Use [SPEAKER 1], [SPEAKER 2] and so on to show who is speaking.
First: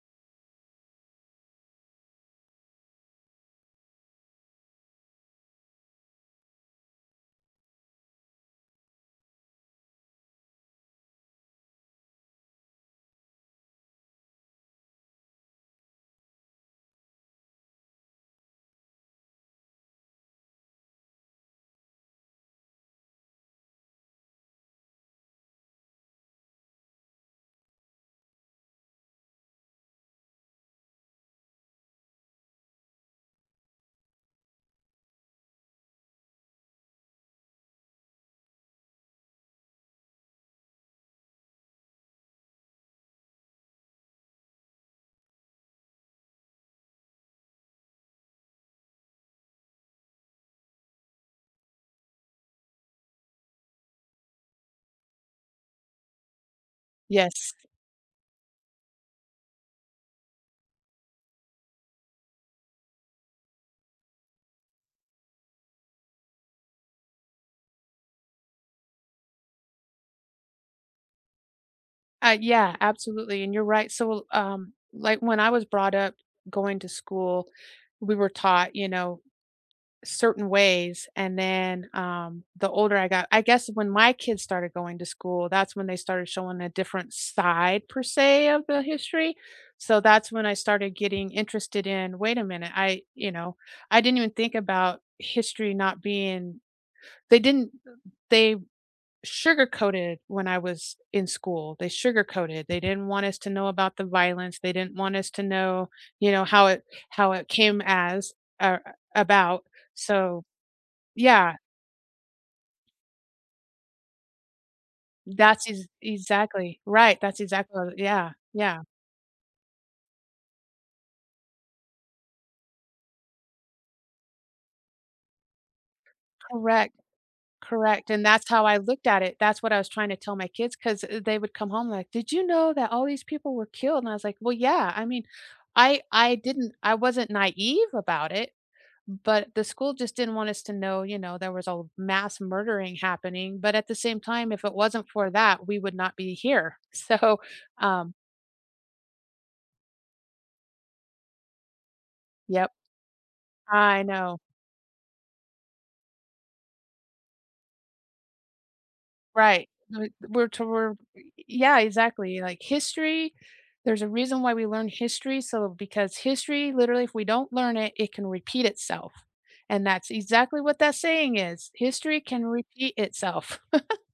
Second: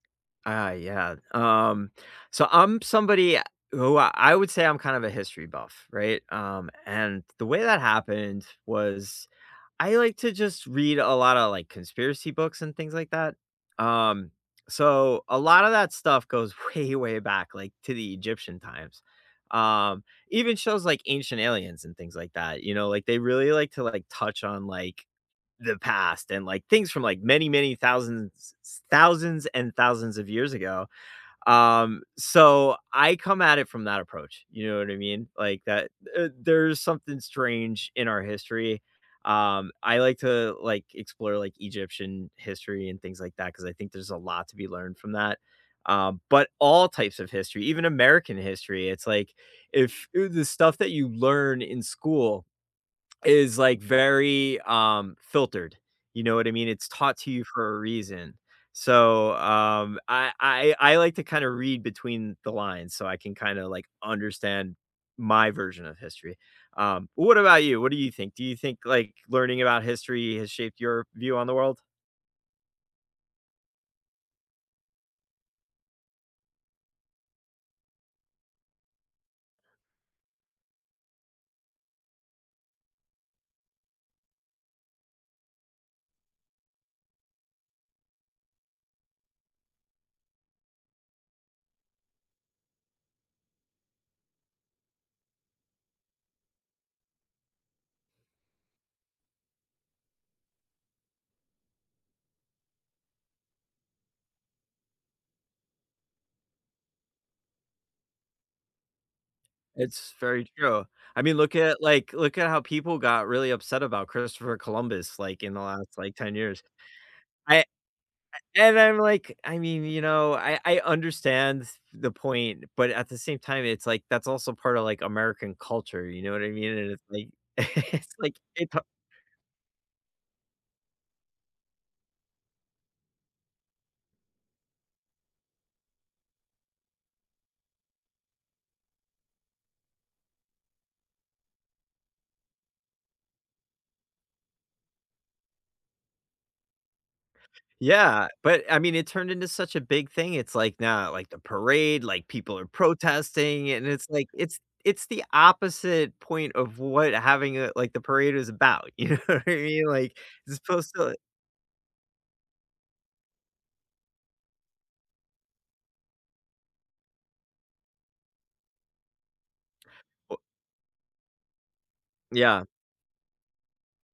[SPEAKER 1] I yeah, um, so, I'm somebody who I would say I'm kind of a history buff, right, um, and the way that happened was- I like to just read a lotta, like, conspiracy books and things like that, um, so a lotta that stuff goes way, way back, like, to the Egyptian times. Um, even shows like Ancient Aliens and things like that, you know? Like, they really like to, like, touch on, like, the past and, like, things from, like, many, many thousands s thousands and thousands of years ago, um, so I come at it from that approach, you know what I mean? Like, that th there's something strange in our history, um, I like to, like, explore, like, Egyptian history and things like that 'cause I think there's a lot to be learned from that, um, but all types of history, even American history, it's like if, eh, the stuff that you learn in school is, like, very, um, filtered, you know what I mean? It's taught to you
[SPEAKER 2] Yes.
[SPEAKER 1] for a reason, so, um, I I I like to kinda read between the lines so I can kinda, like, understand my version of history, um, what about you, what do you think, do you think, like, learning about history has shaped your view on the world?
[SPEAKER 2] Ah, yeah, absolutely, and you're right, so, l um, like, when I was brought up going to school, we were taught, you know, certain ways, and then, um, the older I got I guess when my kids started going to school, that's when they started showing a different side, per se, of the history, so that's when I started getting interested in wait a minute, I you know, I didn't even think about history not being they didn't th they sugar-coated when I was in school, they sugar-coated. They didn't want us to know about the violence, they didn't want us to know, you know, how it how it came as, or, about,
[SPEAKER 1] It's
[SPEAKER 2] so,
[SPEAKER 1] very true, I mean, look
[SPEAKER 2] yeah.
[SPEAKER 1] at, like look at how people got really upset about Christopher Columbus, like, in the
[SPEAKER 2] That's ex
[SPEAKER 1] last, like, 10 years.
[SPEAKER 2] exactly right, that's
[SPEAKER 1] I I
[SPEAKER 2] exactly what I yeah,
[SPEAKER 1] and
[SPEAKER 2] yeah.
[SPEAKER 1] I'm like I mean, you know, I I understand s the point, but at the same time, it's like that's also part of, like, American culture, you know what I mean, and
[SPEAKER 2] Correct.
[SPEAKER 1] it's like
[SPEAKER 2] Correct,
[SPEAKER 1] it's
[SPEAKER 2] and
[SPEAKER 1] like
[SPEAKER 2] that's how
[SPEAKER 1] it
[SPEAKER 2] I
[SPEAKER 1] har
[SPEAKER 2] looked at it, that's what I was trying to tell my kids 'cause th they would come home like, "Did you know that all these people were killed?" And I was like, "Well, yeah," I mean, I I didn't I wasn't naive about it, but the school just didn't want us to know, you know, there was a l mass murdering happening, but at the same time, if it wasn't for that, we would not be here. So. Um
[SPEAKER 1] Yeah, but, I mean, it turned into such a big thing, it's like now, like, the parade, like, people are
[SPEAKER 2] Yep.
[SPEAKER 1] protesting, and
[SPEAKER 2] I
[SPEAKER 1] it's like
[SPEAKER 2] know.
[SPEAKER 1] it's it's the opposite point of what having a like what the parade is about. You know what I
[SPEAKER 2] Right,
[SPEAKER 1] mean?
[SPEAKER 2] we
[SPEAKER 1] Like,
[SPEAKER 2] we're
[SPEAKER 1] it's supposed
[SPEAKER 2] tor
[SPEAKER 1] to l
[SPEAKER 2] y yeah, exactly, like history, there's a reason why we learn history, so because history literally if we don't learn it, it can repeat itself, and that's
[SPEAKER 1] Wha
[SPEAKER 2] exactly what that saying is, "History can
[SPEAKER 1] Yeah.
[SPEAKER 2] repeat itself."